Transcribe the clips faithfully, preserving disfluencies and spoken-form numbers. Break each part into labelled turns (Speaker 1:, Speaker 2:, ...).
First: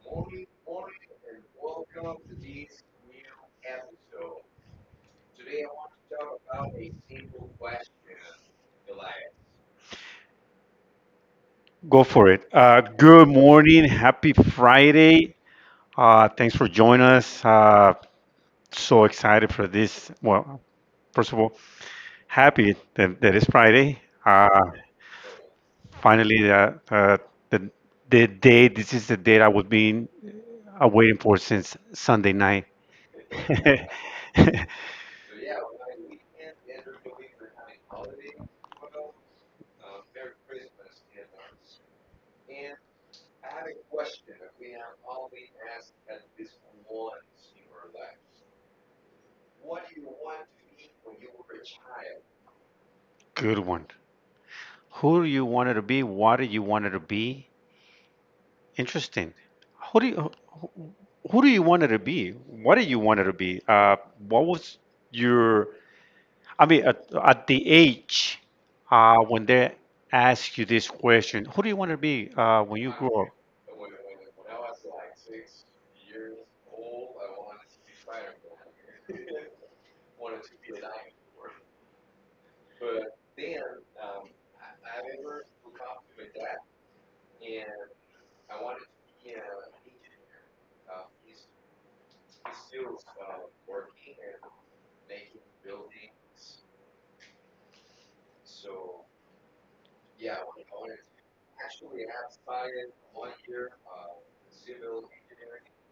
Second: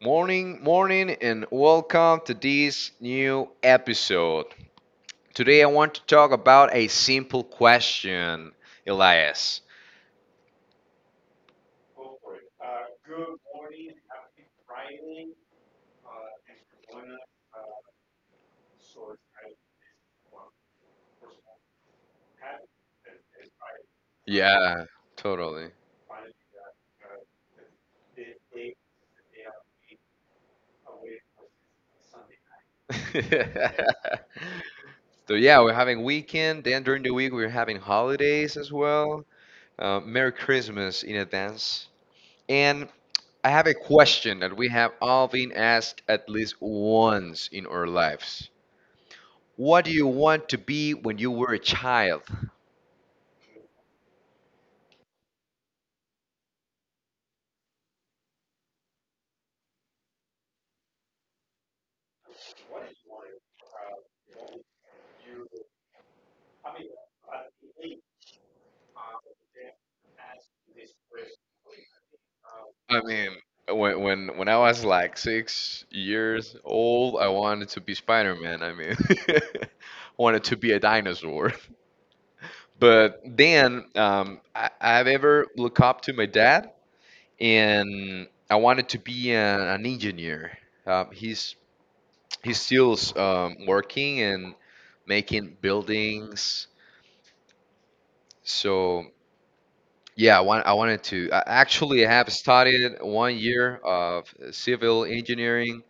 Speaker 1: Morning, morning, and welcome to this new episode. Today I want to talk about a simple question, Elias.
Speaker 2: Go for it. Uh, good morning. Happy Friday. Uh, thanks for joining us. Uh, so excited for this. Well, first of all, happy that, that it's Friday. Uh,
Speaker 1: Yeah, totally.
Speaker 2: finally, uh, uh, the, the day, this is the day I was being uh, waiting for since Sunday night.
Speaker 1: So yeah, we're having weekend. Then during the week we're having holidays as well. Uh, Merry Christmas in advance. And I have a question that we have all been asked at least once in our lives. What do you want to be when you were a child?
Speaker 2: Good one. Who do you wanted to be? What do you wanted to be? Interesting. Who do you who, who do you wanted to be? What do you wanted to be? Uh, what was your? I mean, at, at the age uh, when they ask you this question, who do you want to be uh, when you
Speaker 1: I
Speaker 2: grow up?
Speaker 1: mean, when when when I was like six years old, I wanted to be Spider-Man. I mean, wanted to be a dinosaur. But then um, I, I've ever looked up to my dad, and I wanted to be a, an engineer. Um, he's he's still um, working and making buildings. So yeah, I want I wanted to. I actually have studied one year of civil engineering.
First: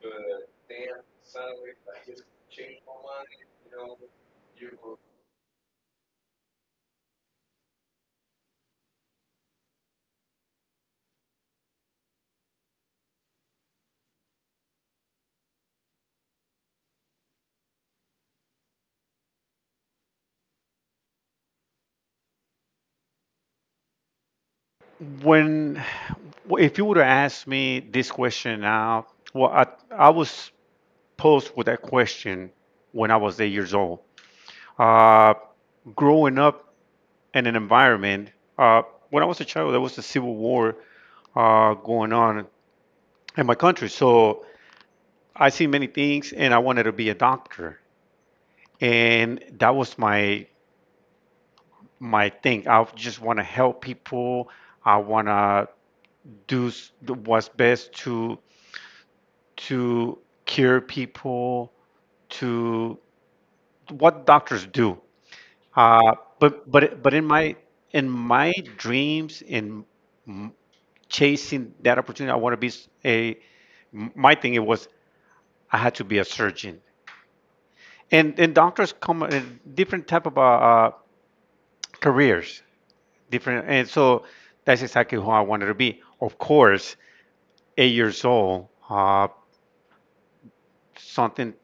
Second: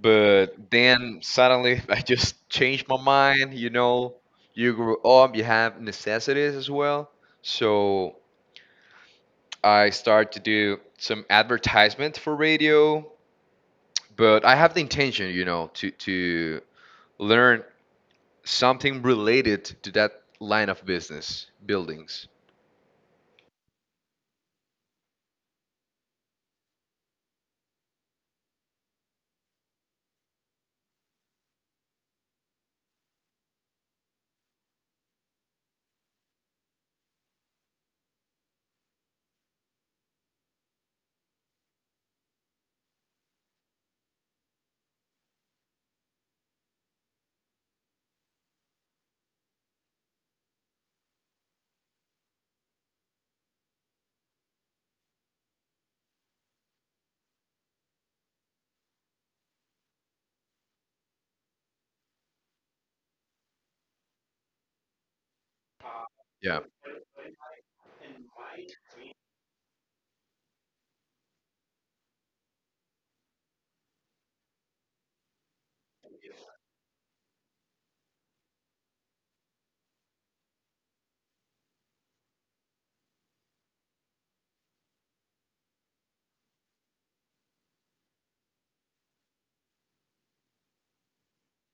Speaker 1: But then suddenly I just changed my mind. You know, you grow up, you have necessities as well. So I start to do some advertisement for radio, but I have the intention, you know, to to learn something related to that line of business, buildings.
Speaker 2: When, if you would have asked me this question now, well, I, I was posed with that question when I was eight years old. Uh, Growing up, and an environment. Uh, when I was a child, there was a civil war uh, going on in my country. So I see many things, and I wanted to be a doctor, and that was my my thing. I just want to help people. I want to do s- what's best to to cure people, to what doctors do. Uh,
Speaker 1: Yeah.
Speaker 2: but but but in my in my dreams in m- chasing that opportunity, I want to be s- a M- My thing it was I had to be a surgeon, and and doctors come in different type of uh, uh, careers, different, and so that's exactly who I wanted to be. Of course, eight years old, uh, something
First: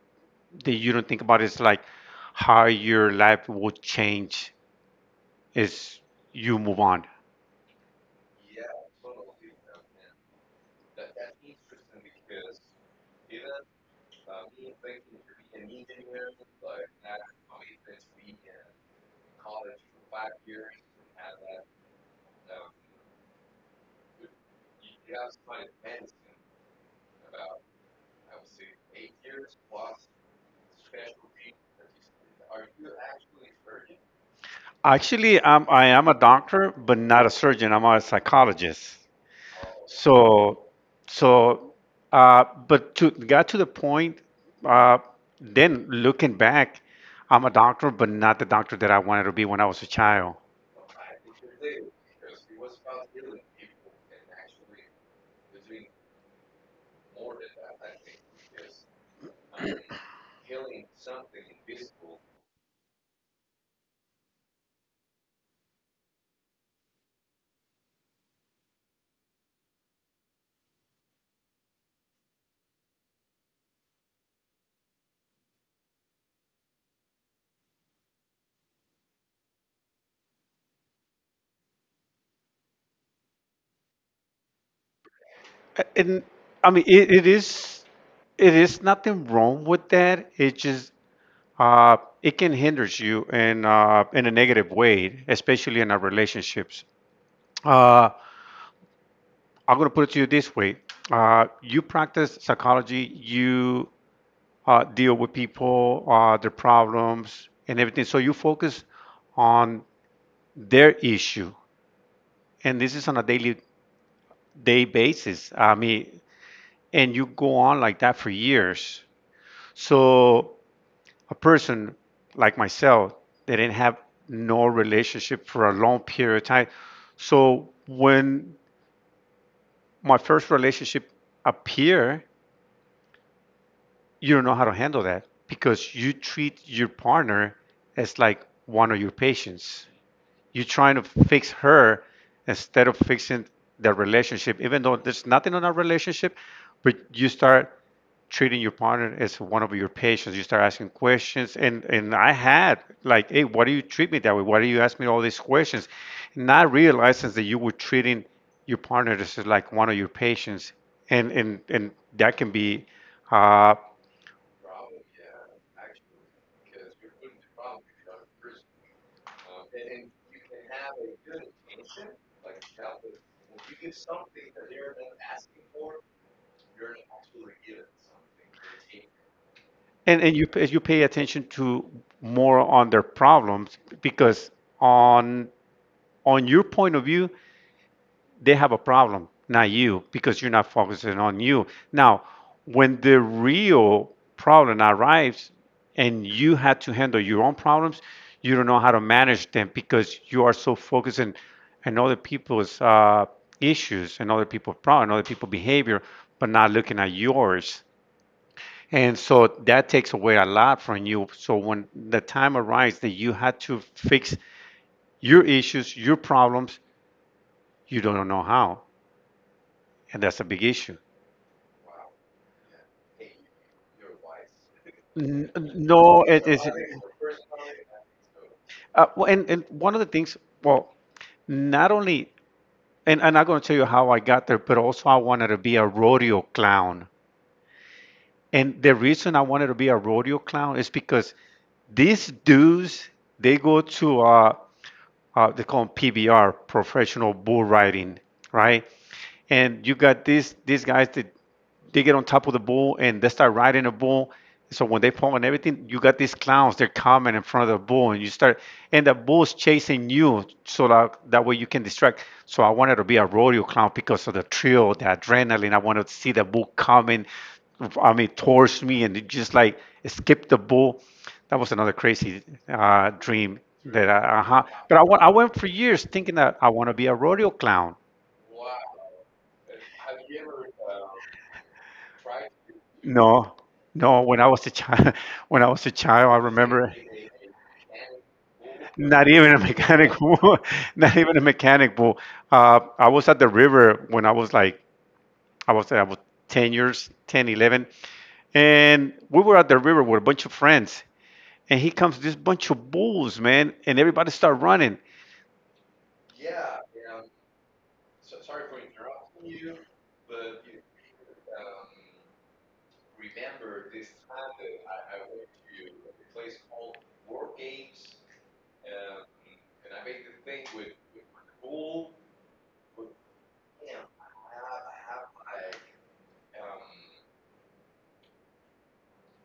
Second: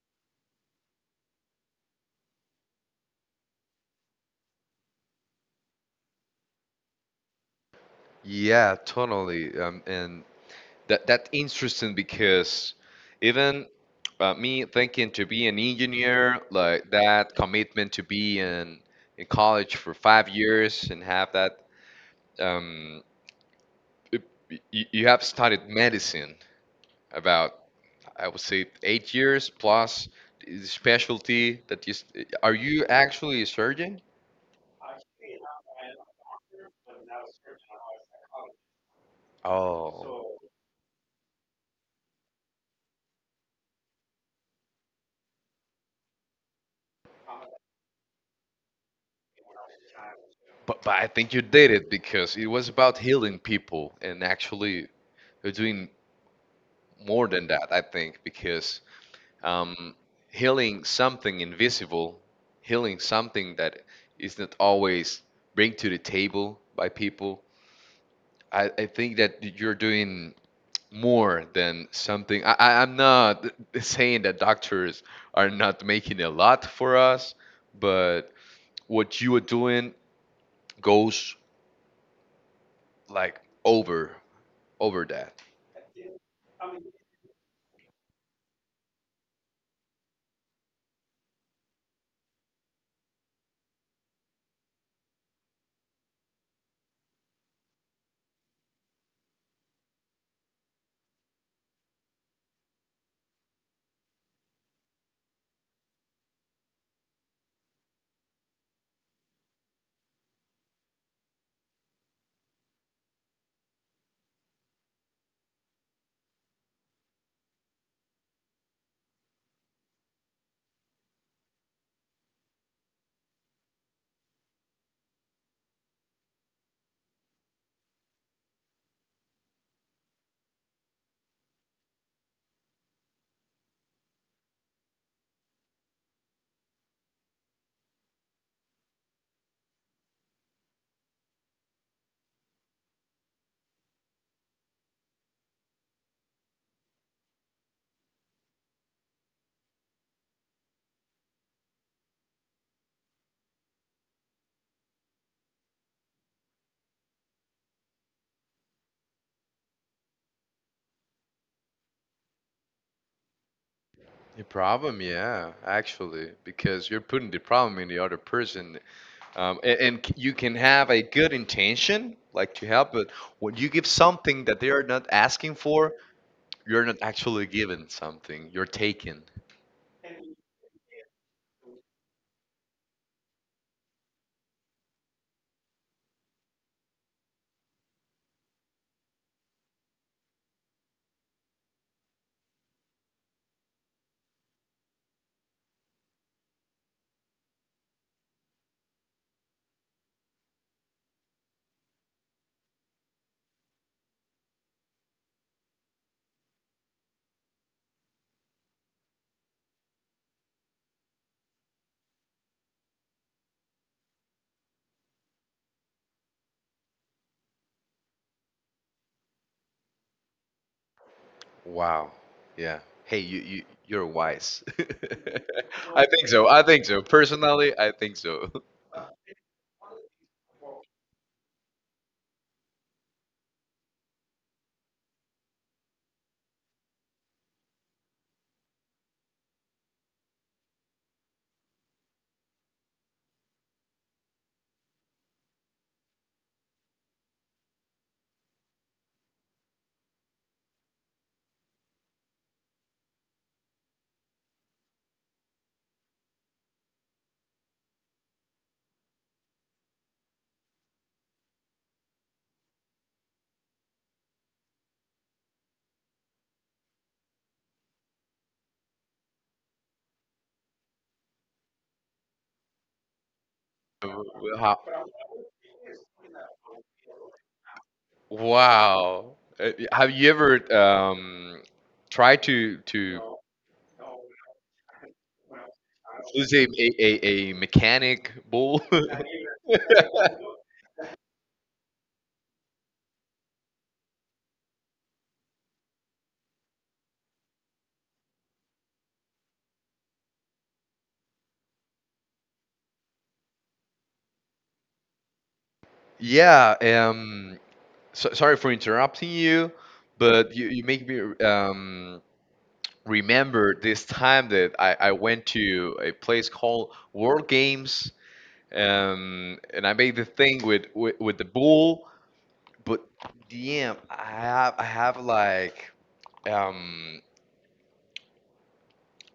Speaker 2: that you don't think about is like how your life will change as you move on.
Speaker 1: Yeah, totally. Um, and That that's interesting because even uh, me thinking to be an engineer, like that commitment to be in in college for five years and have that. Um, it, you, you have studied medicine about I would say eight years plus the specialty. That you s- are you actually a surgeon?
Speaker 2: Actually, I'm, I am a doctor, but not a surgeon. I'm a psychologist.
Speaker 1: Oh,
Speaker 2: So, so, uh, but to got to the point, uh, then looking back, I'm a doctor, but not the doctor that I wanted to be when I was a child.
Speaker 1: but but I think you did it because it was about healing people and actually you're doing more than that, I think, because um, healing something invisible, healing something that is not always bring to the table by people. I, I think that you're doing more than something. I, I, I'm not saying that doctors are not making a lot for us, but what you are doing goes like over over that.
Speaker 2: A- And I mean, it, it is, it is nothing wrong with that. It just, uh, it can hinder you in, uh, in a negative way, especially in our relationships. Uh, I'm gonna put it to you this way. Uh, you practice psychology. You uh, deal with people, uh, their problems, and everything. So you focus on their issue, and this is on a daily day basis. I mean, and you go on like that for years. So a person like myself, they didn't have no relationship for a long period of time. So when my first relationship appear, you don't know how to handle that because you treat your partner as like one of your patients. You're trying to fix her instead of fixing the relationship, even though there's nothing on our relationship, but you start treating your partner as one of your patients. You start asking questions, and and I had like, hey, why do you treat me that way? Why do you ask me all these questions? Not realizing that you were treating your partner as like one of your patients, and and and that can be, uh,
Speaker 1: The problem, yeah, actually, because you're putting the problem in the other person. Um, and, and c- you can have a good intention, like to help, but when you give something that they are not asking for, you're not actually giving something. You're taking.
Speaker 2: and and you as you pay attention to more on their problems because on on your point of view, they have a problem, not you, because you're not focusing on you. Now, when the real problem arrives and you had to handle your own problems, you don't know how to manage them because you are so focused on, on other people's uh, issues and other people's problems, other people's behavior, but not looking at yours. And so that takes away a lot from you. So when the time arrives that you had to fix your issues, your problems, you don't know how. And that's a big issue.
Speaker 1: Wow. Yeah. Hey, you, you you're wise.
Speaker 2: N- No,
Speaker 1: I think
Speaker 2: it
Speaker 1: so.
Speaker 2: is.
Speaker 1: I think so. Personally, I think so.
Speaker 2: Uh, well, and, and one of the things, well, not only, and I'm not going to tell you how I got there, but also I wanted to be a rodeo clown. And the reason I wanted to be a rodeo clown is because these dudes, they go to, uh, uh, they call them P B R, professional bull riding, right? And you got these these guys that they get on top of the bull and they start riding the bull. So when they fall and everything, you got these clowns. They're coming in front of the bull, and you start, and the bull's chasing you, so that that way you can distract. So I wanted to be a rodeo clown because of the thrill, the adrenaline. I wanted to see the bull coming, I mean, towards me, and just like skip the bull. That was another crazy uh, dream that I, uh-huh.
Speaker 1: Wow.
Speaker 2: But I went, I went for years thinking that I want to be a rodeo clown.
Speaker 1: Wow. Uh, Have you ever um, tried to to?
Speaker 2: No, no. When I was a child, when I was a child, I
Speaker 1: Who's a,
Speaker 2: remember
Speaker 1: a, a, a mechanic bull.
Speaker 2: not even a mechanic, bull, not even a mechanic bull. Uh, I was at the river when I was like, I was, I was ten years, ten, eleven, and we were at the river with a bunch of friends, and he comes this bunch of bulls, man, and everybody start running.
Speaker 1: Yeah. Um. So, sorry for interrupting you, but you, you make me um remember this time that I, I went to a place called World Games. Um. And I made the thing with with, with the bull, but damn, I have I have like um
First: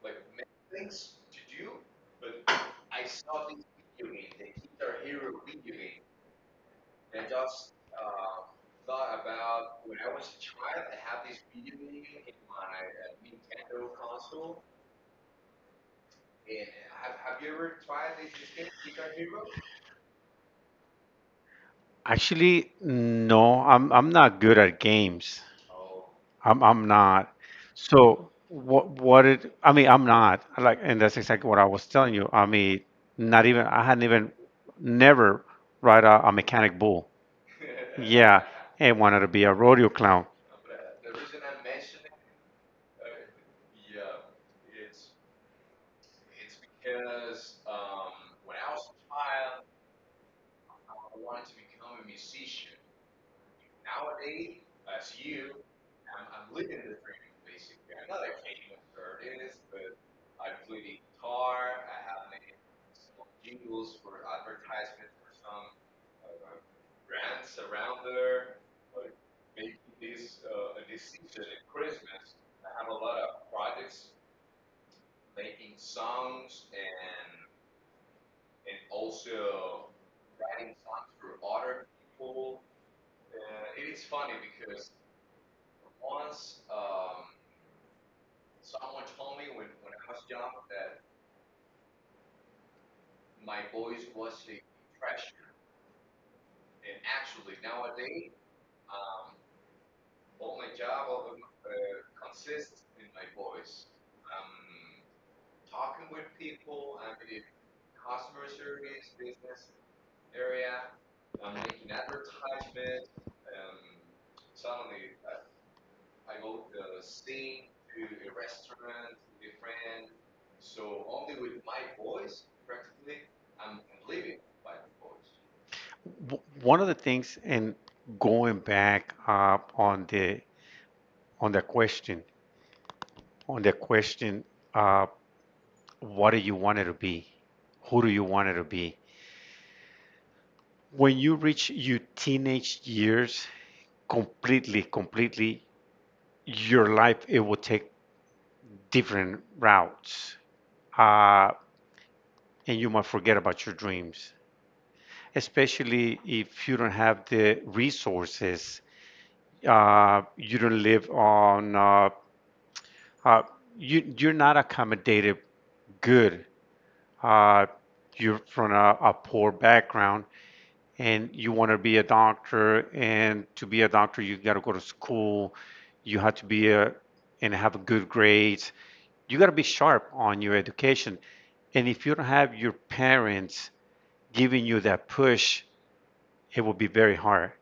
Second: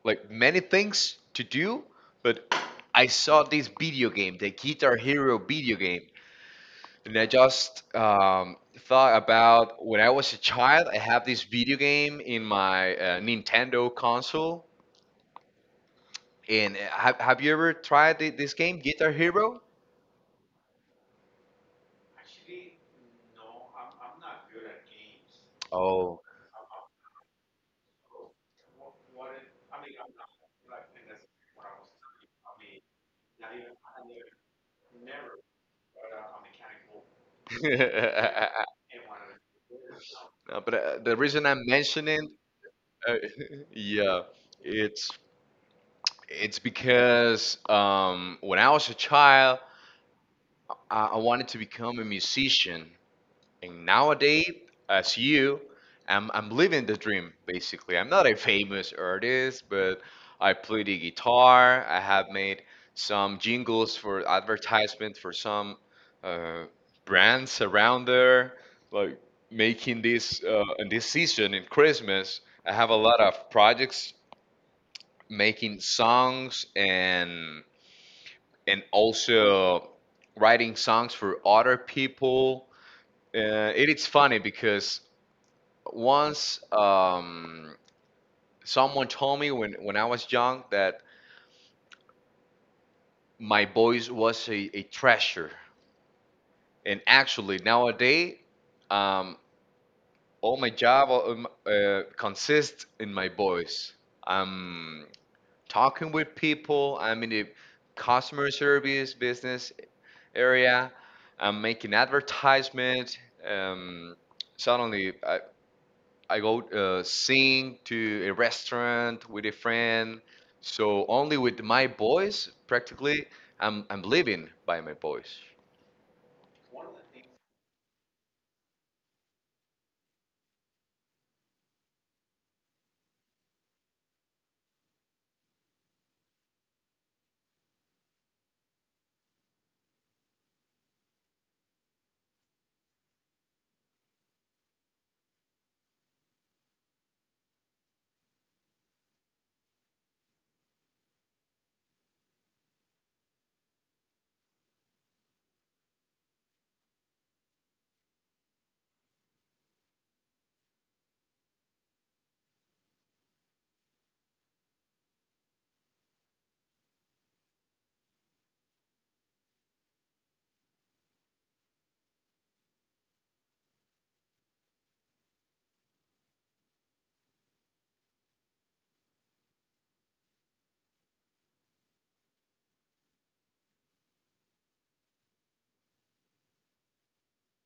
Speaker 1: like many things to do, but I saw this video game, the Guitar Hero video game. And I just um, thought about when I was a child, I have this video game in my uh, Nintendo console. And uh, have, have you ever tried thi- this game, Guitar Hero?
Speaker 2: Actually, no, I'm, I'm not good at games.
Speaker 1: Oh.
Speaker 2: I'm I'm not. So what what it I mean, I'm not. Like and that's exactly what I was telling you. I mean, not even I hadn't even never ride a, a mechanic bull. Yeah, and wanted to be a rodeo clown.
Speaker 1: No, but uh, the reason I'm mentioning, uh, yeah, it's it's because um, when I was a child, I, I wanted to become a musician. And nowadays, as you, I'm, I'm living the dream, basically. I'm not a famous artist, but I play the guitar. I have made some jingles for advertisement for some uh, brands around there, like making this uh, in this season in Christmas. I have a lot of projects making songs and and also writing songs for other people. Uh, it is funny because once um, someone told me when, when I was young that my voice was a, a treasure. And actually, nowadays, um, all my job um, uh, consists in my voice. I'm talking with people, I'm in the customer service business area, I'm making advertisement. Um, Suddenly, I, I go uh, sing to a restaurant with a friend. So only with my boys, practically, I'm I'm living by my boys.
Speaker 2: W- One of the things, and going back uh, on the on the question, on the question, uh, what do you want it to be? Who do you want it to be? When you reach your teenage years, completely, completely, your life it will take different routes uh, and you might forget about your dreams, especially if you don't have the resources. Uh, you don't live on uh, uh, you, you're not accommodated good. uh, you're from a, a poor background and you want to be a doctor, and to be a doctor you got to go to school, you have to be a and have a good grades, you got to be sharp on your education. And if you don't have your parents giving you that push, it will be very hard.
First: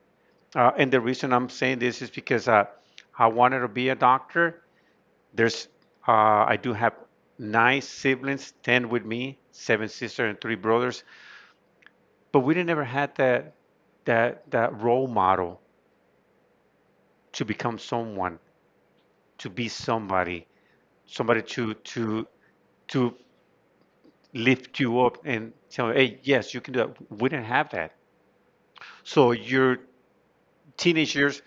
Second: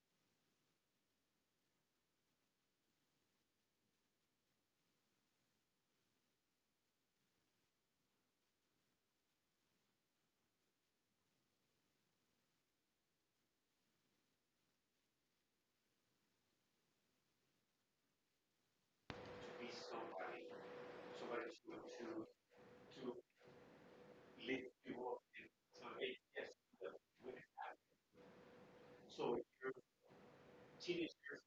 Speaker 2: uh, And the reason I'm saying this is because uh, I wanted to be a doctor. There's uh, I do have nine siblings, ten with me, seven sisters and three brothers, but we didn't ever had that that that role model to become someone, to be somebody, somebody to to to lift you up and tell you, hey, yes, you can do that. We didn't have that. So your teenage years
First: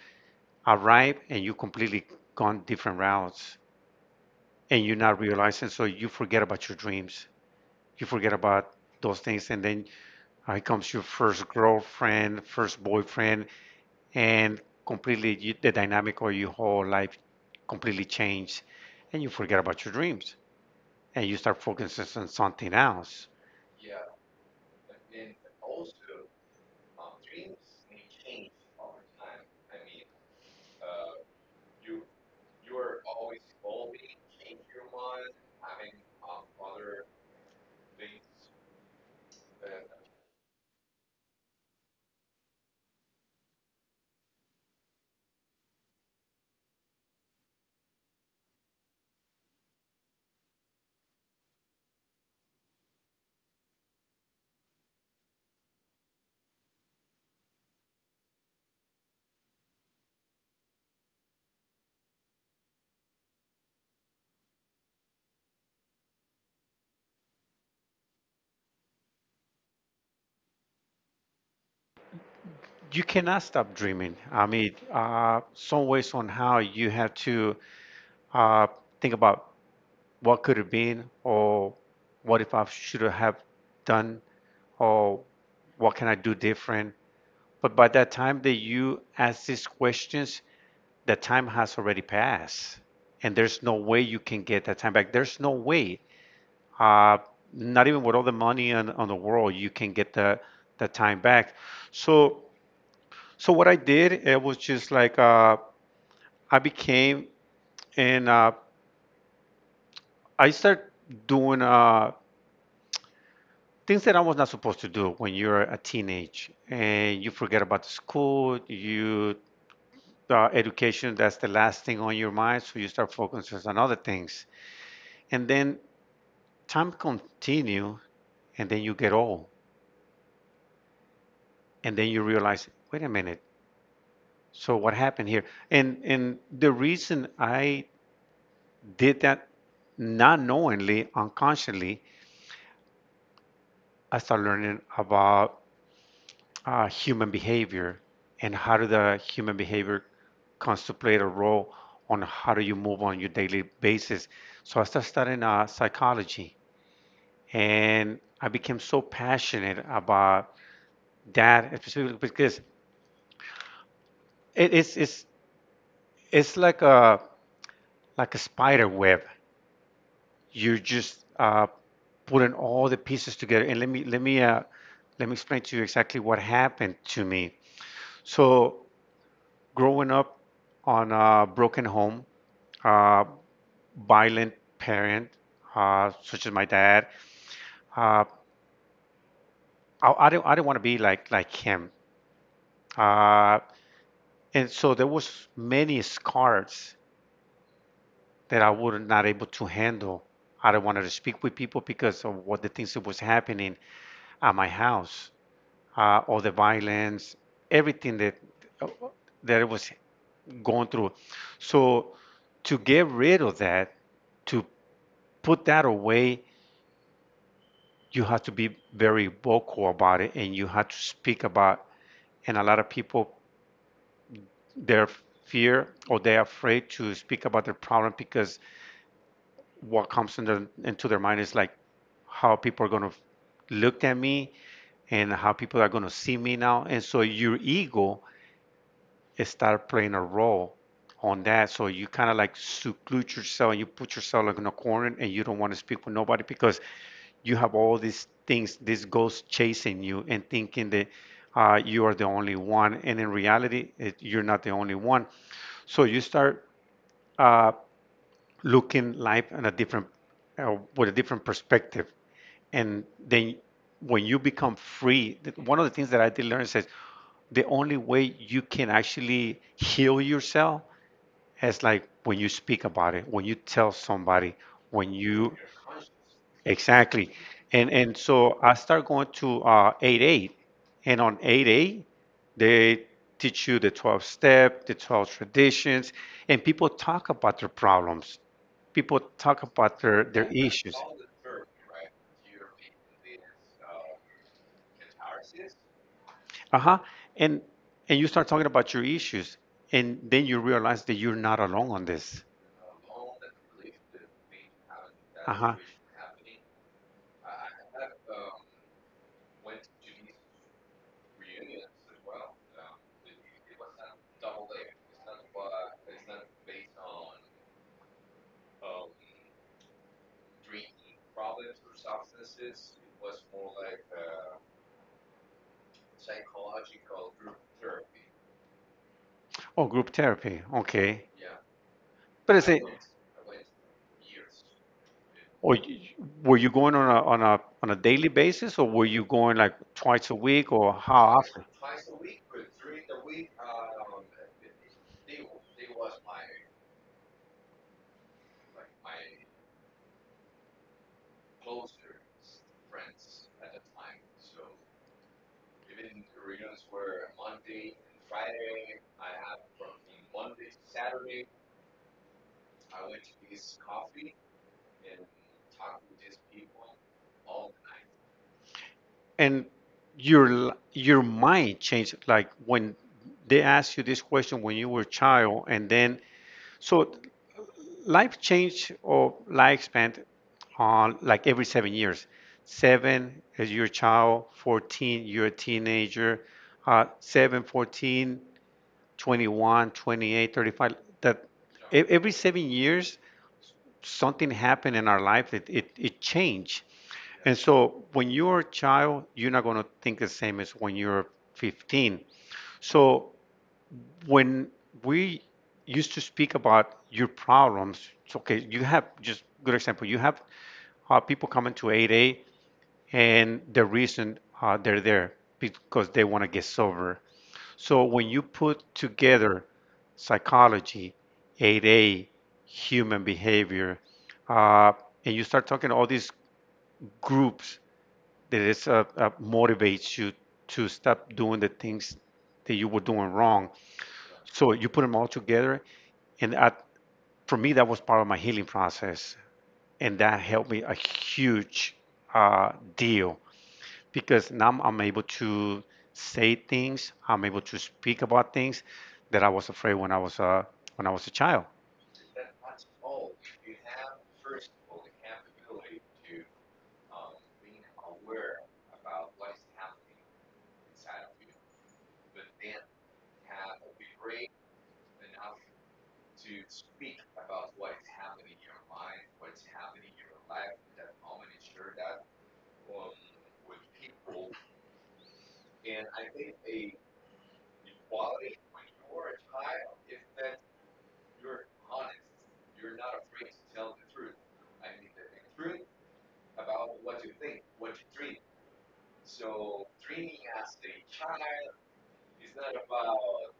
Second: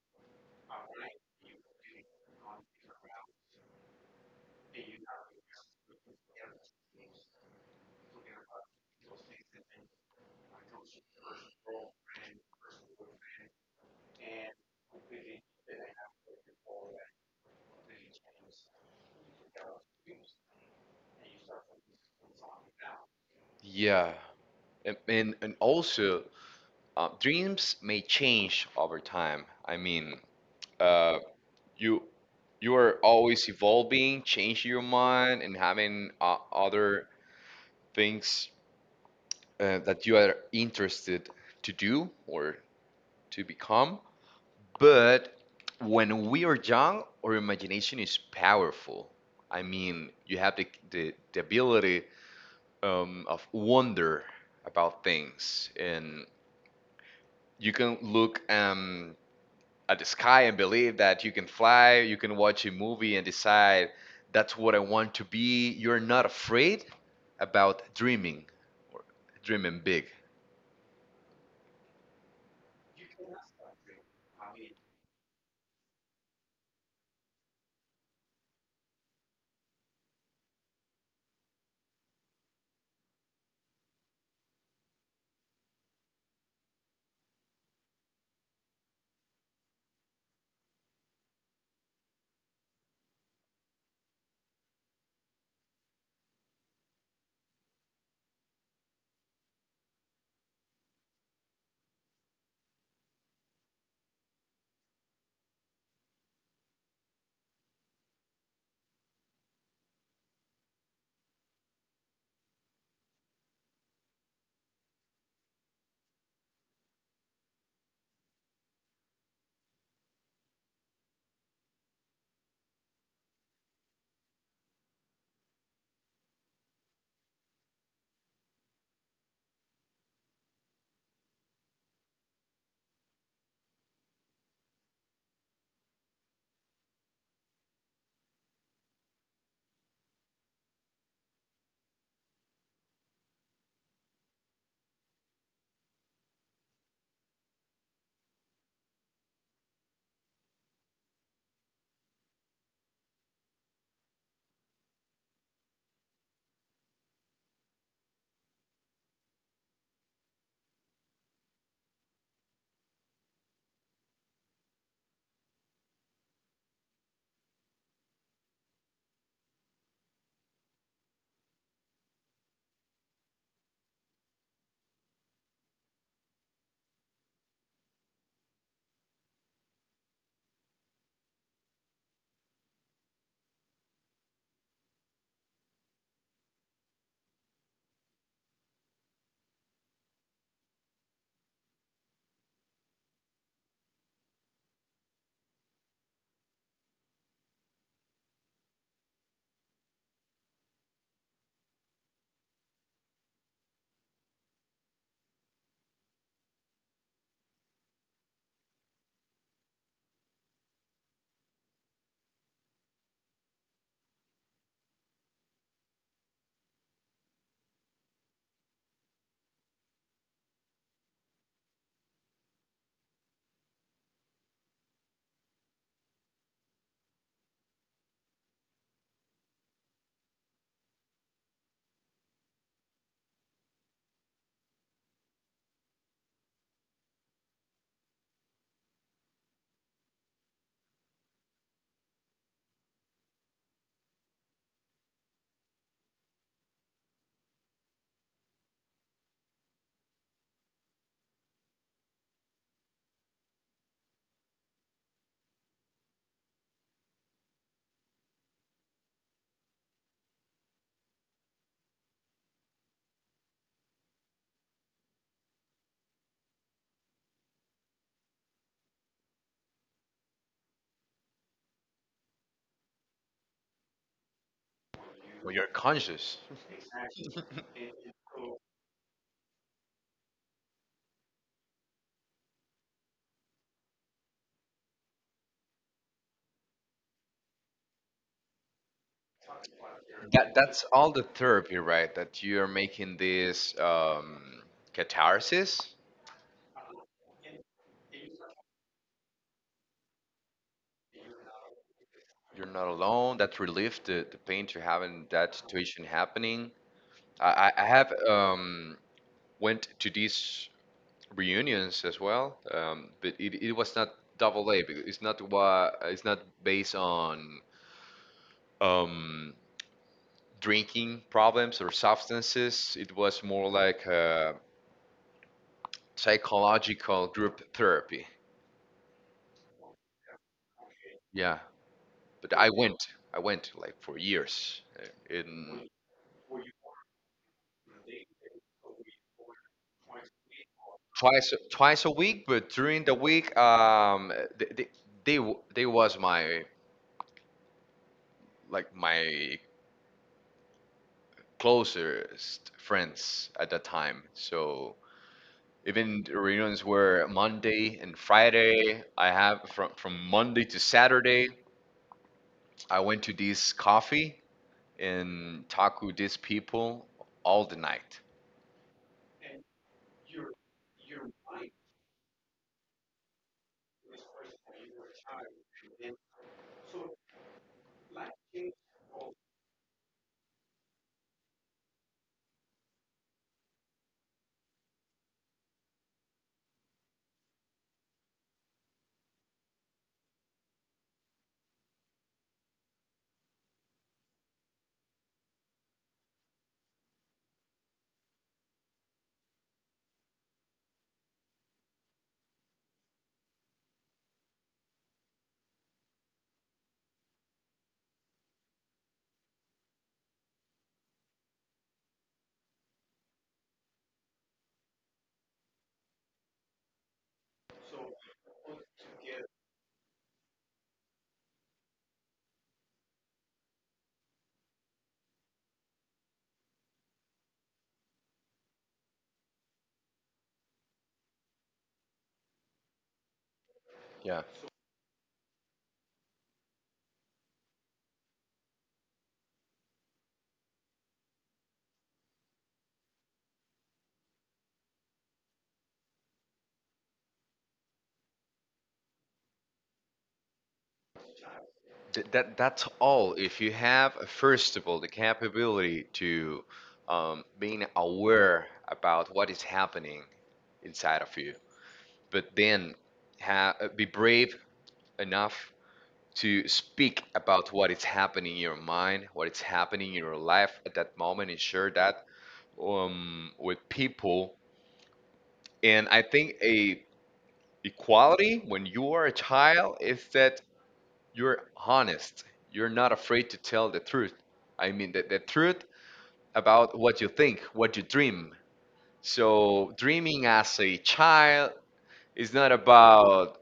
Speaker 2: arrive and you completely gone different routes and you're not realizing. So you forget about your dreams. You forget about those things. And then uh, here comes your first girlfriend, first boyfriend, and completely you, the dynamic of your whole life completely changed, and you forget about your dreams and you start focusing on something else.
Speaker 1: Yeah, and and, and also uh, dreams may change over time. I mean, uh, you you are always evolving, changing your mind, and having uh, other things uh, that you are interested to do or to become. But when we are young, our imagination is powerful. I mean, you have the, the, the ability um, of wonder about things, and you can look um, at the sky and believe that you can fly. You can watch a movie and decide that's what I want to be. You're not afraid about dreaming, or dreaming big.
Speaker 2: You cannot stop dreaming. I mean, uh, some ways, somehow you have to uh, think about what could have been, or what if I should have done, or what can I do different. But by that time that you ask these questions, the time has already passed, and there's no way you can get that time back. There's no way. uh, Not even with all the money on, on the world you can get the, the time back. So so what I did it was just like, uh, I became and uh, I started doing uh, things that I was not supposed to do. When you're a teenage and you forget about the school, you uh, education, that's the last thing on your mind, so you start focusing on other things. And then time continue, and then you get old, and then you realize, wait a minute, so what happened here? And and the reason I did that, not knowingly, unconsciously, I started learning about uh, human behavior and how do the human behavior comes to play a role on how do you move on your daily basis. So I started studying uh, psychology, and I became so passionate about that, especially because it, it's, it's It's like a like a spider web. You're just uh, putting all the pieces together. And let me let me uh, let me explain to you exactly what happened to me. So growing up on a broken home, uh, violent parent, uh, such as my dad, uh, I, I didn't I didn't want to be like like him. Uh, and so there was many scars that I was not able to handle. I don't wanted to speak with people because of what the things that was happening at my house, uh, all the violence, everything that that I was going through. So to get rid of that, to put that away, you have to be very vocal about it, and you have to speak about. And a lot of people, their fear or they're afraid to speak about their problem because what comes in their, into their mind is like how people are going to look at me and how people are going to see me now. And so your ego start playing a role on that. So you kind of like seclude yourself and you put yourself like in a corner and you don't want to speak with nobody because you have all these things, these ghosts chasing you and thinking that uh, you are the only one. And in reality, it, you're not the only one. So you start uh, looking life in a different, uh, with a different perspective. And then when you become free, th- one of the things that I did learn is that the only way you can actually heal yourself it's like when you speak about it, when you tell somebody, when
Speaker 1: When
Speaker 2: you
Speaker 1: you're conscious.
Speaker 2: exactly. And and so I start going to uh, eight A, and on 8 eight, they teach you the twelve step, the twelve traditions, and people talk about their problems. People talk about their their
Speaker 1: That that's
Speaker 2: issues.
Speaker 1: all the therapy, right? That you are making this um, catharsis.
Speaker 2: Uh-huh. And and you start talking about your issues, and then you realize that you're not alone on this.
Speaker 1: You're not alone. That relief, the, the pain to having that
Speaker 2: Uh-huh.
Speaker 1: situation happening. I, I I have um, went to these reunions as well, um, but it, it was not double A, because It's not what it's not based on um, drinking problems or substances. It was more like a psychological group therapy.
Speaker 2: Oh, group therapy. Okay.
Speaker 1: Yeah. But
Speaker 2: But is
Speaker 1: I
Speaker 2: it,
Speaker 1: went. I went like for years, uh,
Speaker 2: or
Speaker 1: in
Speaker 2: y- were you going on a, on a, on a daily basis or were you going like twice a week or how
Speaker 1: twice
Speaker 2: often?
Speaker 1: twice a week. But during the week, um, they they, they, w- they was my like my closest friends at that time. So even the reunions were Monday and Friday. I have from from Monday to Saturday. I went to this coffee and talk with these people all the night.
Speaker 2: And your, l- your mind changed like when they asked you this question when you were a child and then, so life change or lifespan on like every seven years. Seven is your child, fourteen, you're a teenager, uh, seven, fourteen, twenty-one, twenty-eight, thirty-five. That e- every seven years, something happened in our life, it, it, it changed. And so when you're a child, you're not going to think the same as when you're fifteen. So when we used to speak about your problems, it's okay, you have just good example, you have uh, people coming to eight A and the reason uh, they're there because they want to get sober. So when you put together psychology, eight A, human behavior, uh, and you start talking all these groups that is, uh, uh, motivates you to stop doing the things that you were doing wrong.
Speaker 1: Yeah.
Speaker 2: So you put them all together, and I, for me, that was part of my healing process, and that helped me a huge uh, deal because now I'm able to say things, I'm able to speak about things that I was afraid when I was a when I was a child.
Speaker 1: Th- that that's all. If you have, uh, first of all, the capability to um, being aware about what is happening inside of you, but then ha- uh, be brave enough to speak about what is happening in your mind, what is happening in your life at that moment, and share that um, with people. And I think a equality when you are a child is that you're honest. You're not afraid to tell the truth. I mean, the, the truth about what you think, what you dream. So, dreaming as a child is not about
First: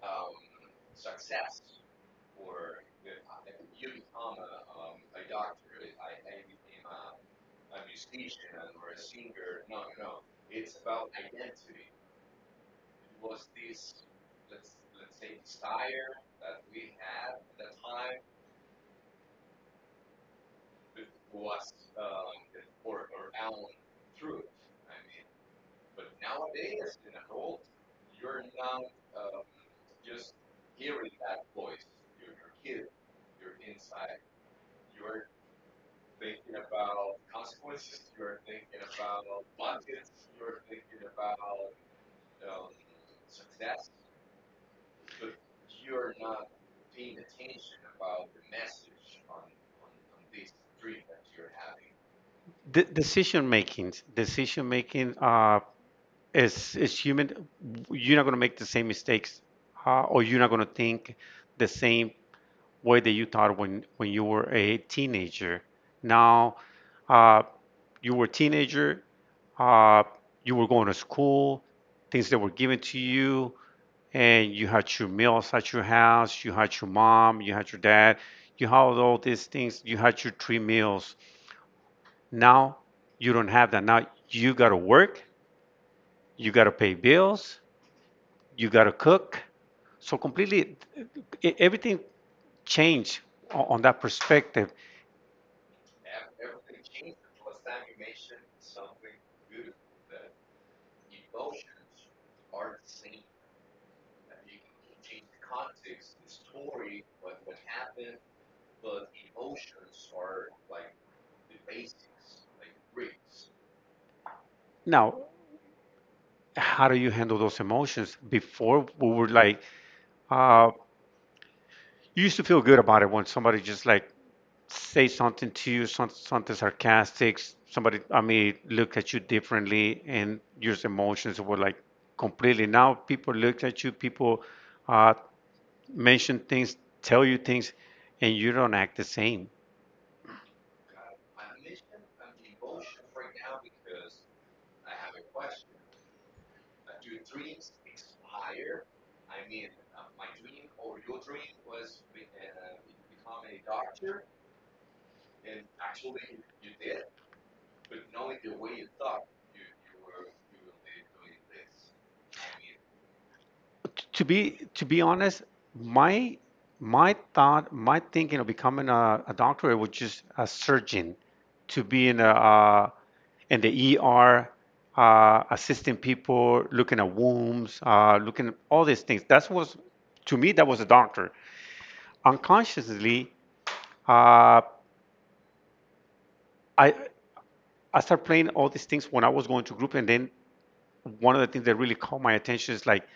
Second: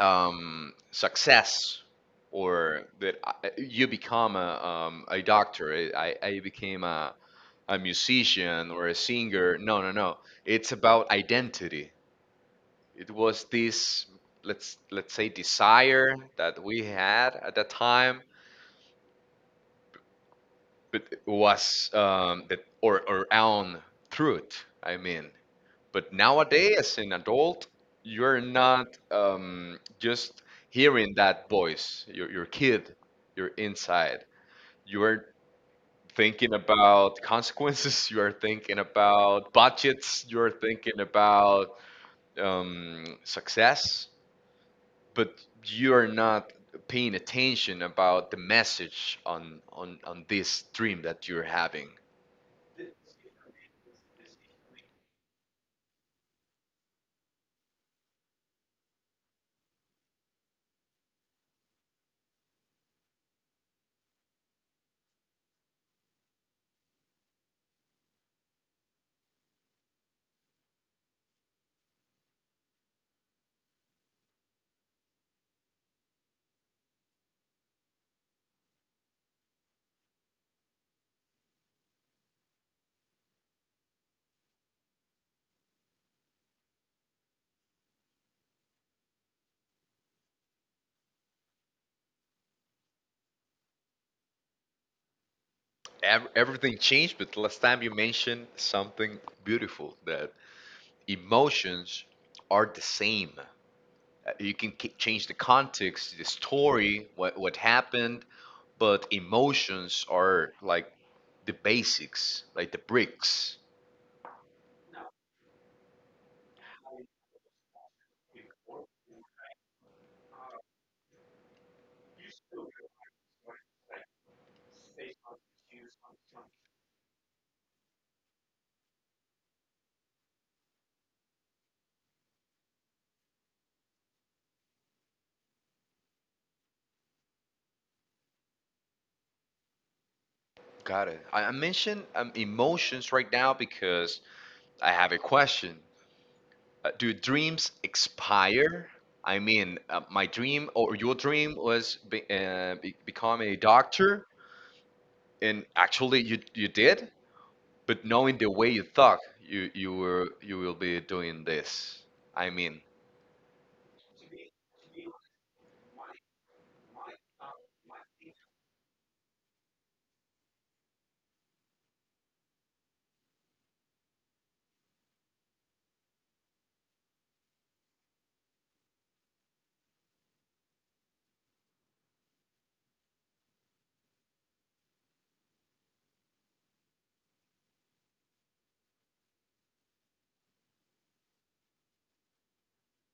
Speaker 1: um, success or that I- you become a, um, a doctor, eh, I, I became a, a musician or a singer. No, no, no. It's about identity. It was this, let's, let's say, desire that we had at that time but was um, that or or own truth. I mean, but nowadays as an adult, you're not um, just hearing that voice. Your your kid, you're inside. You are thinking about consequences. You are thinking about budgets. You are thinking about um, success, but you are not paying attention about the message on on on this dream that you're having.
Speaker 2: De- decision making, decision making uh, is is human. You're not going to make the same mistakes, uh, or you're not going to think the same way that you thought when when you were a teenager. Now, uh, you were a teenager, uh, you were going to school, things that were given to you and you had your meals at your house, you had your mom, you had your dad, you had all these things, you had your three meals. Now you don't have that. Now you got to work, you got to pay bills, you got to cook. So completely, e- everything changed on that perspective.
Speaker 1: Ev- everything changed, but last time you mentioned something beautiful that emotions are the same. Uh, you can k- change the context, the story, what, what happened, but emotions are like the basics, like the bricks.
Speaker 2: Now, how do you handle those emotions? Before we were like, uh, you used to feel good about it when somebody just like say something to you, some, something sarcastic, somebody, I mean, look at you differently, and your emotions were like completely. Now people look at you, people uh, mention things, tell you things, and you don't act the same.
Speaker 1: Got it. I, I mentioned um, emotions right now because I have a question. Uh, do dreams expire? I mean, uh, my dream or your dream was be, uh, be, become a doctor, and actually you you did, but knowing the way you thought you you were you will be doing this, I mean.
Speaker 2: To be to be honest, my my thought, my thinking of becoming a, a doctor was just a surgeon, to be in a uh, in the E R, uh, assisting people, looking at wombs, uh, looking at all these things. That was to me that was a doctor. Unconsciously, uh, I I started playing all these things when I was going to group, and then one of the things that really caught my attention is like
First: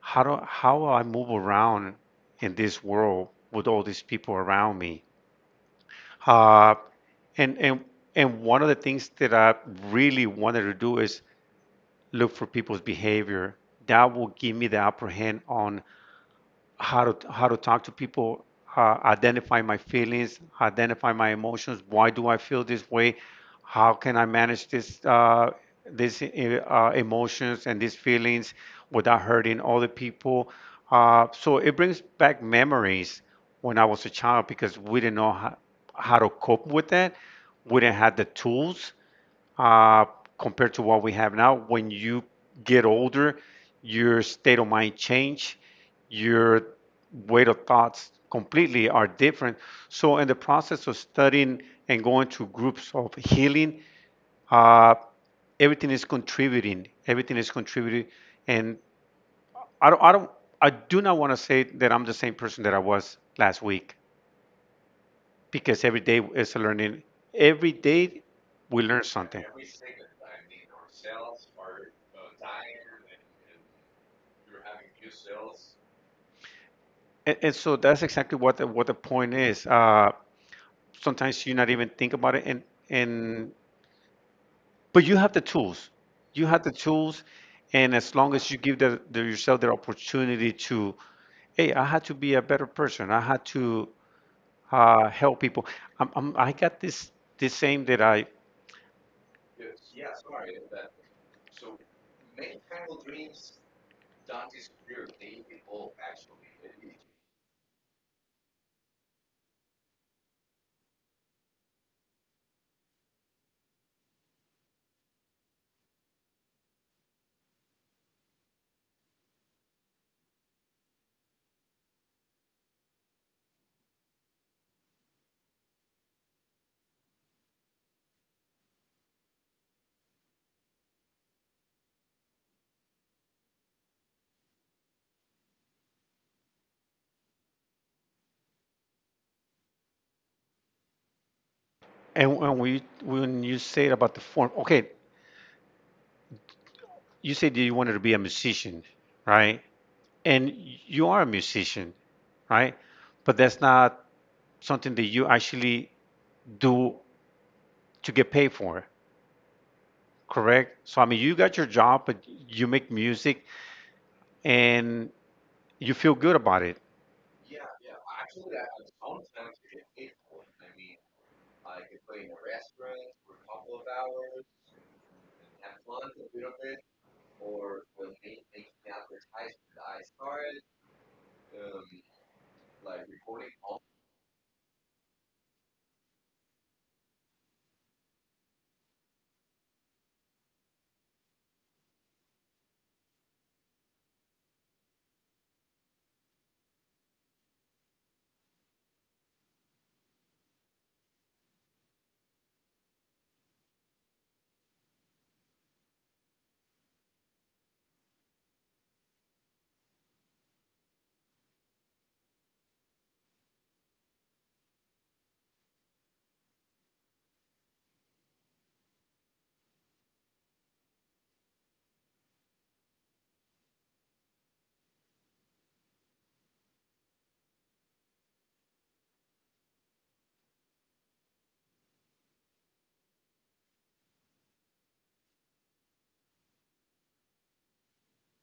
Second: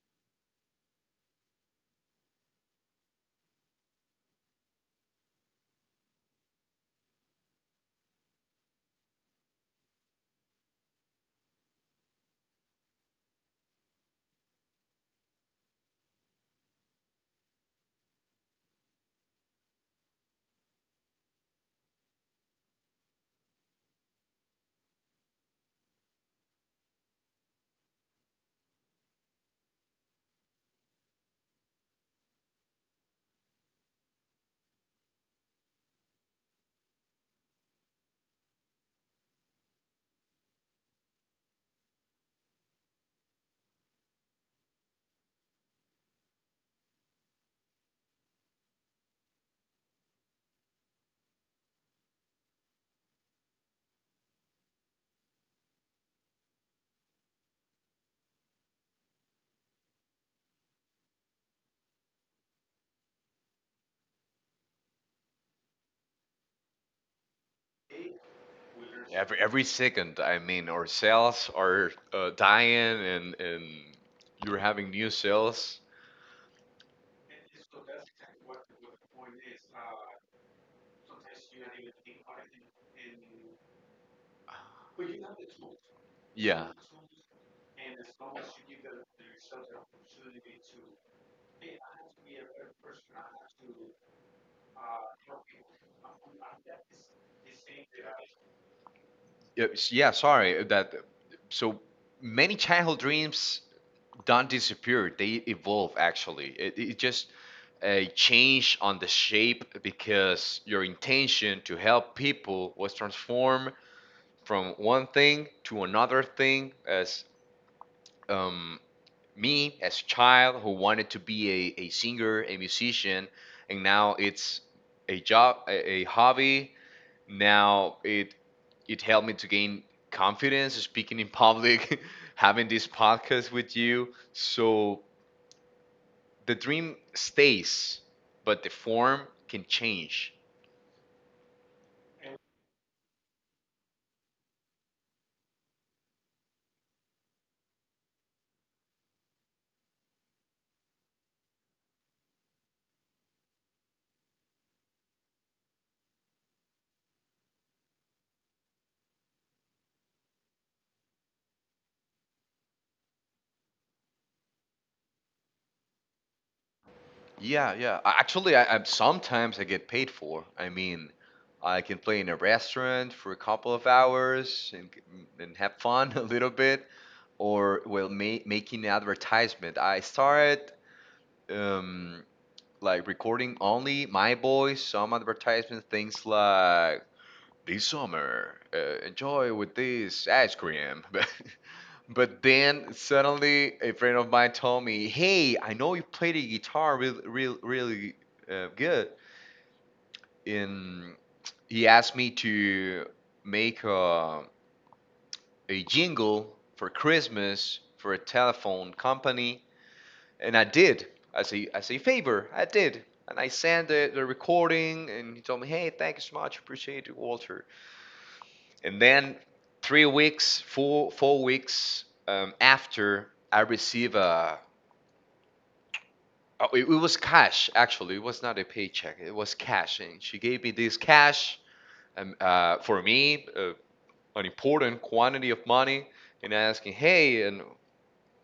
Speaker 2: how do how I move around in this world with all these people around me. Uh, and and and one of the things that I really wanted to do is look for people's behavior. That will give me the upper hand on how to how to talk to people, uh, identify my feelings, identify my emotions. Why do I feel this way? How can I manage this, uh, these uh, uh, emotions and these feelings, without hurting other people. uh, so it brings back memories when I was a child because we didn't know how, how to cope with that. We didn't have the tools, uh, compared to what we have now. When you get older, your state of mind change, your weight of thoughts completely are different. So in the process of studying and going to groups of healing, uh, everything is contributing. Everything is contributing, and I don't, I don't, I do not want to say that I'm the same person that I was last week because every day is a learning. Every day we learn
Speaker 1: every
Speaker 2: something.
Speaker 1: every second, I mean, our cells are uh, dying, and and you're having new cells.
Speaker 2: And, and so that's exactly what the, what the point is. Uh, sometimes you not even think about it, and and but you have the tools. You have
Speaker 1: Yeah,
Speaker 2: the tools, and as long as you give the, the yourself the opportunity to, hey, I had to be a better person. I had to uh, help people. I'm, I'm, I got this this aim that I.
Speaker 1: yeah, s- yeah, sorry, uh, that so many childhood dreams don't disappear, they evolve, actually. It, it just a change on the shape because your intention to help people was transformed from one thing to another thing, as um, me as child who wanted to be a, a singer, a musician, and now it's a job, a, a hobby. Now it it helped me to gain confidence speaking in public, having this podcast with you, so the dream stays, but the form can change.
Speaker 2: And when we when you say about the form, okay, you said that you wanted to be a musician, right? And you are a musician, right? But that's not something that you actually do to get paid for, correct? So I mean, you got your job, but you make music and you feel good about it,
Speaker 1: Yeah, yeah. A- Actually, I, I'm sometimes I get paid for. I mean, I can play in a restaurant for a couple of hours and g- m- and have fun a little bit, or well, ma making advertisement. I started um like recording only my voice, some advertisement things like this summer, uh, enjoy with this ice cream. but but then suddenly a friend of mine told me, hey, I know you play the guitar really, really, really uh, good. And he asked me to make a, a jingle for Christmas for a telephone company. And I did, as a, as a favor, I did. And I sent the, the recording, and he told me, hey, thank you so much, appreciate it, Walter. And then three weeks, four four weeks um, after I receive a, oh, it, it was cash actually. It was not a paycheck. It was cash, and she gave me this cash, um, uh, for me, uh, an important quantity of money, and asking, hey, and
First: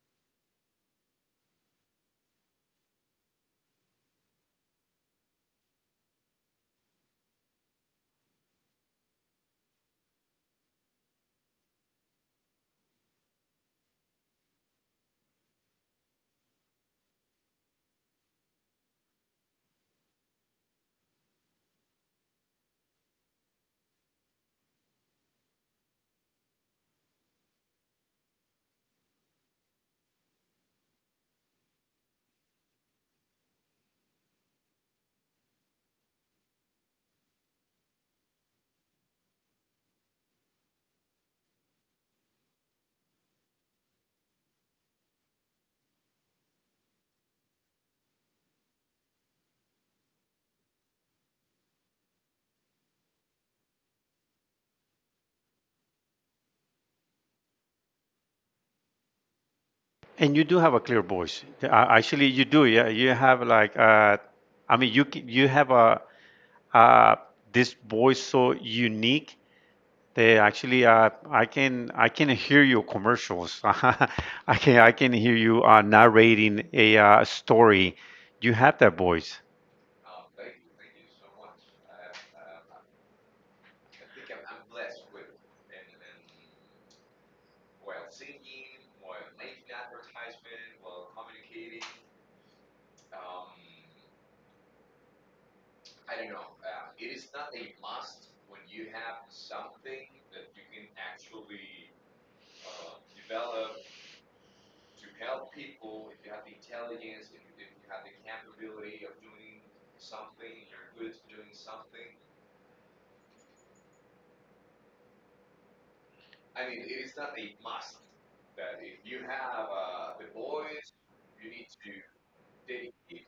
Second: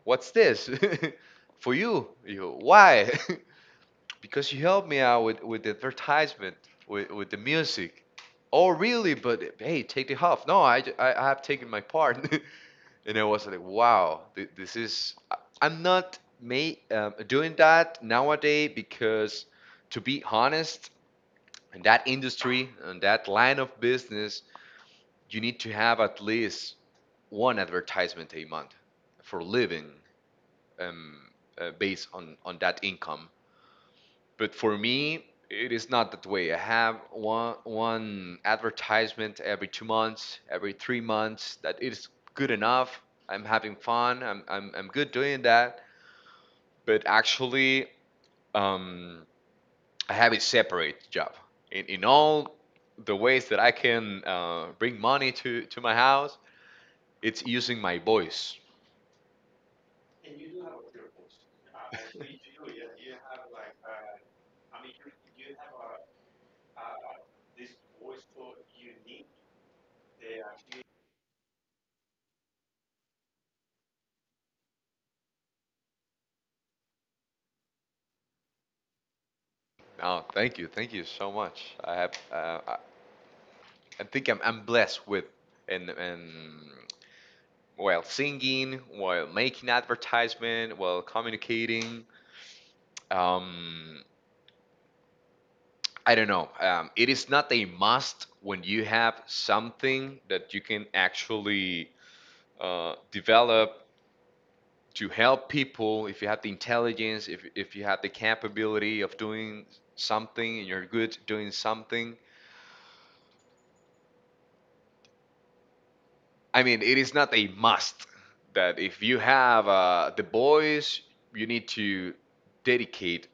Speaker 1: what's this for you? You why? Because you helped me out with with the advertisement, with with the music. Oh, really? But hey, take the half. No, I, j- I I have taken my part. And I was like, wow, th- this is. I- I'm not ma- um, doing that nowadays because, to be honest, in that industry and that line of business, you need to have at least one advertisement a month for living, um, uh, based on, on that income. But for me it is not that way. I have one one advertisement every two months, every three months, that is good enough. I'm having fun. I'm i'm, I'm good doing that. But actually, um, I have a separate job in, in all the ways that I can uh, bring money to to my house. It's using my voice.
Speaker 2: and you do have a clear voice. Uh, Actually, you do. Yeah, you have like uh, I mean, you c- you have a uh, this voice so unique. They actually, uh, I can I can hear your commercials. I can I can hear you uh, narrating a uh, story. You have that voice.
Speaker 1: Oh, thank you, thank you so much. i have uh, I think I'm, I'm blessed with. And and while singing, while making advertisement, while communicating. Um, I don't know. Um, it is not a must when you have something that you can actually uh, develop to help people. If you have the intelligence, if if you have the capability of doing something, and you're good at doing something, I mean, it is not a must that if you have uh, the boys, you need to dedicate.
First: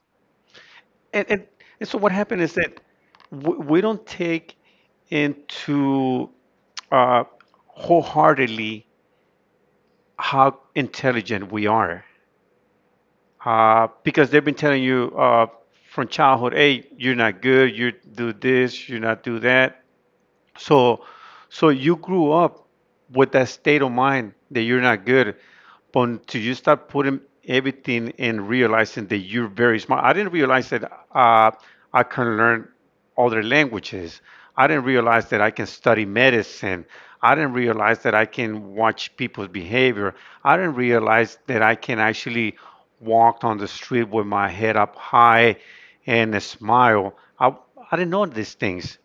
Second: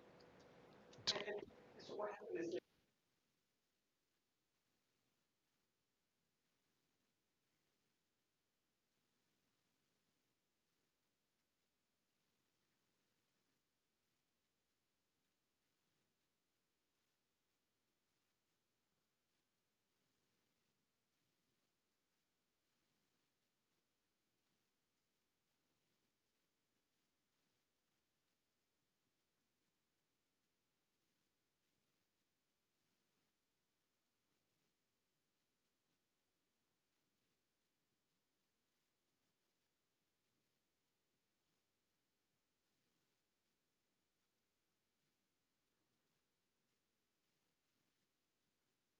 Speaker 2: And, and and so what happened is that w- we don't take into, uh, wholeheartedly, how intelligent we are, uh, because they've been telling you, uh, from childhood, hey, you're not good, you do this, you not do that. So, so you grew up with that state of mind that you're not good, but until you start putting everything and realizing that you're very smart. I didn't realize that uh, I can learn other languages. I didn't realize that I can study medicine. I didn't realize that I can watch people's behavior. I didn't realize that I can actually walk on the street with my head up high and a smile. I, I didn't know these things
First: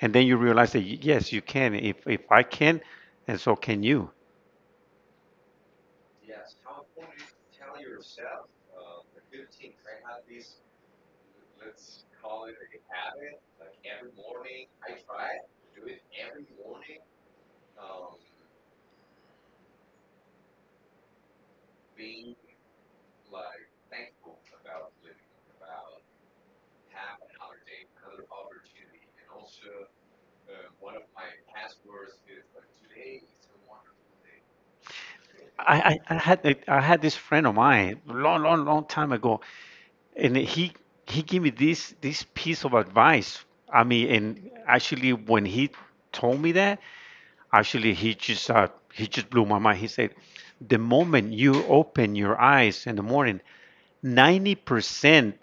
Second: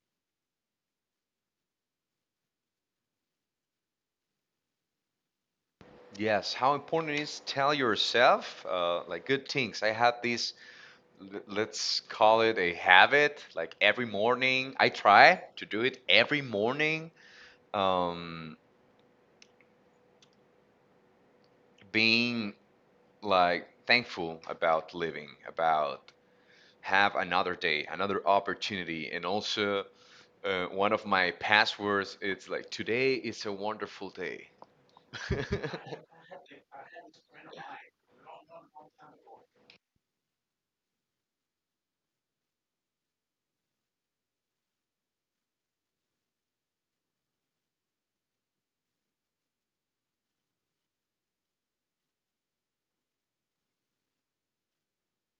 Speaker 2: and then you realize that y- yes, you can. If if I can and so can you.
Speaker 1: Yes, how important is tell yourself uh, like good things. I have this, l- let's call it a habit. Like every morning, I try to do it every morning. Um, Being like thankful about living, about have another day, another opportunity, and also. Uh, one of my passwords is like, today is a wonderful day.
Speaker 2: i i, I had I had this friend of mine long, long, long time ago and he he gave me this this piece of advice. I mean, and actually when he told me that, actually he just uh, he just blew my mind. He said the moment you open your eyes in the morning, ninety percent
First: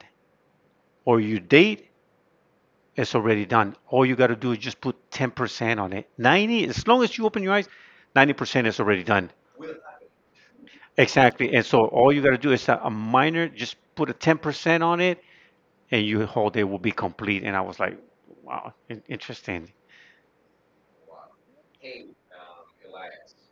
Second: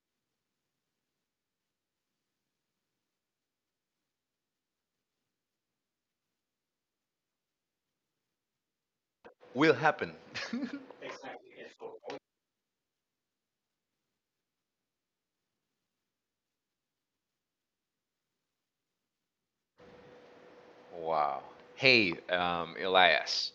Speaker 2: of your day it's already done. All you got to do is just put ten percent on it. ninety, as long as you open your eyes, ninety percent is already done.
Speaker 1: Will happen.
Speaker 2: Exactly. And so all you got to do is a, a minor, just put a ten percent on it, and your whole day will be complete. And I was like, wow, interesting.
Speaker 1: Wow. Hey, um, Elias.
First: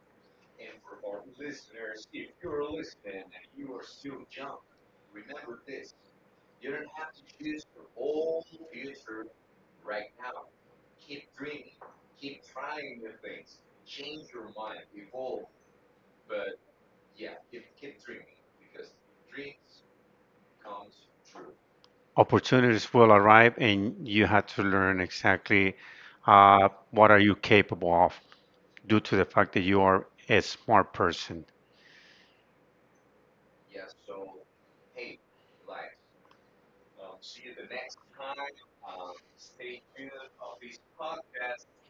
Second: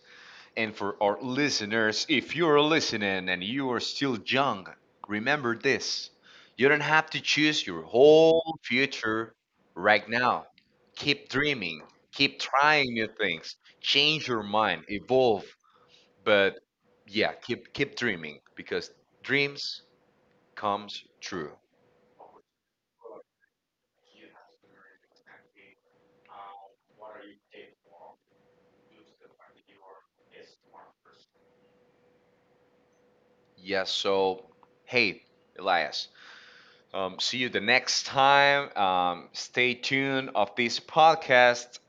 Speaker 1: And for our listeners, if you're listening and you are still young, remember this. You don't have to choose your whole future right now. Keep dreaming, keep trying new things, change your mind, evolve. But yeah, keep keep dreaming because dreams comes true.
Speaker 2: Opportunities will arrive, and you had to learn exactly uh, what are you capable of due to the fact that you are a smart person.
Speaker 1: Yes. So, hey, Elias. Um, see you the next time. Um, stay tuned of this podcast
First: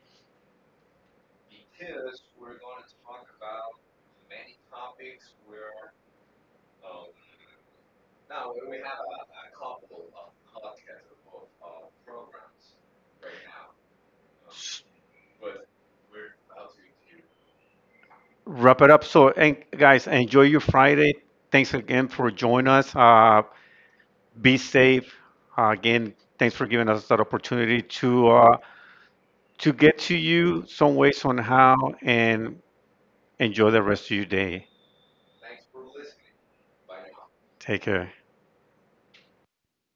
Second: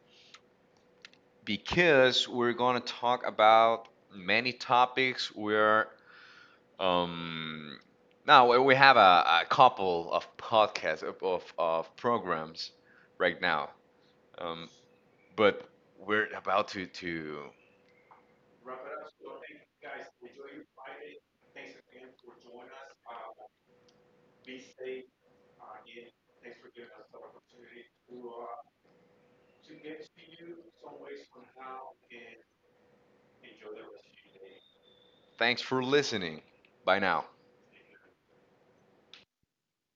Speaker 1: because we're gonna talk about many topics. We're um, Now we we have a, a couple of podcasts of, of, of programs right now. Um, but we're about to to.
Speaker 2: Wrap it up. So, and guys, enjoy your Friday. Thanks again for joining us. Uh, be safe. Uh, again, thanks for giving us that opportunity to, uh, to get to you some ways on how, and enjoy the rest of your day.
Speaker 1: Thanks for listening. Bye now.
Speaker 2: Take care.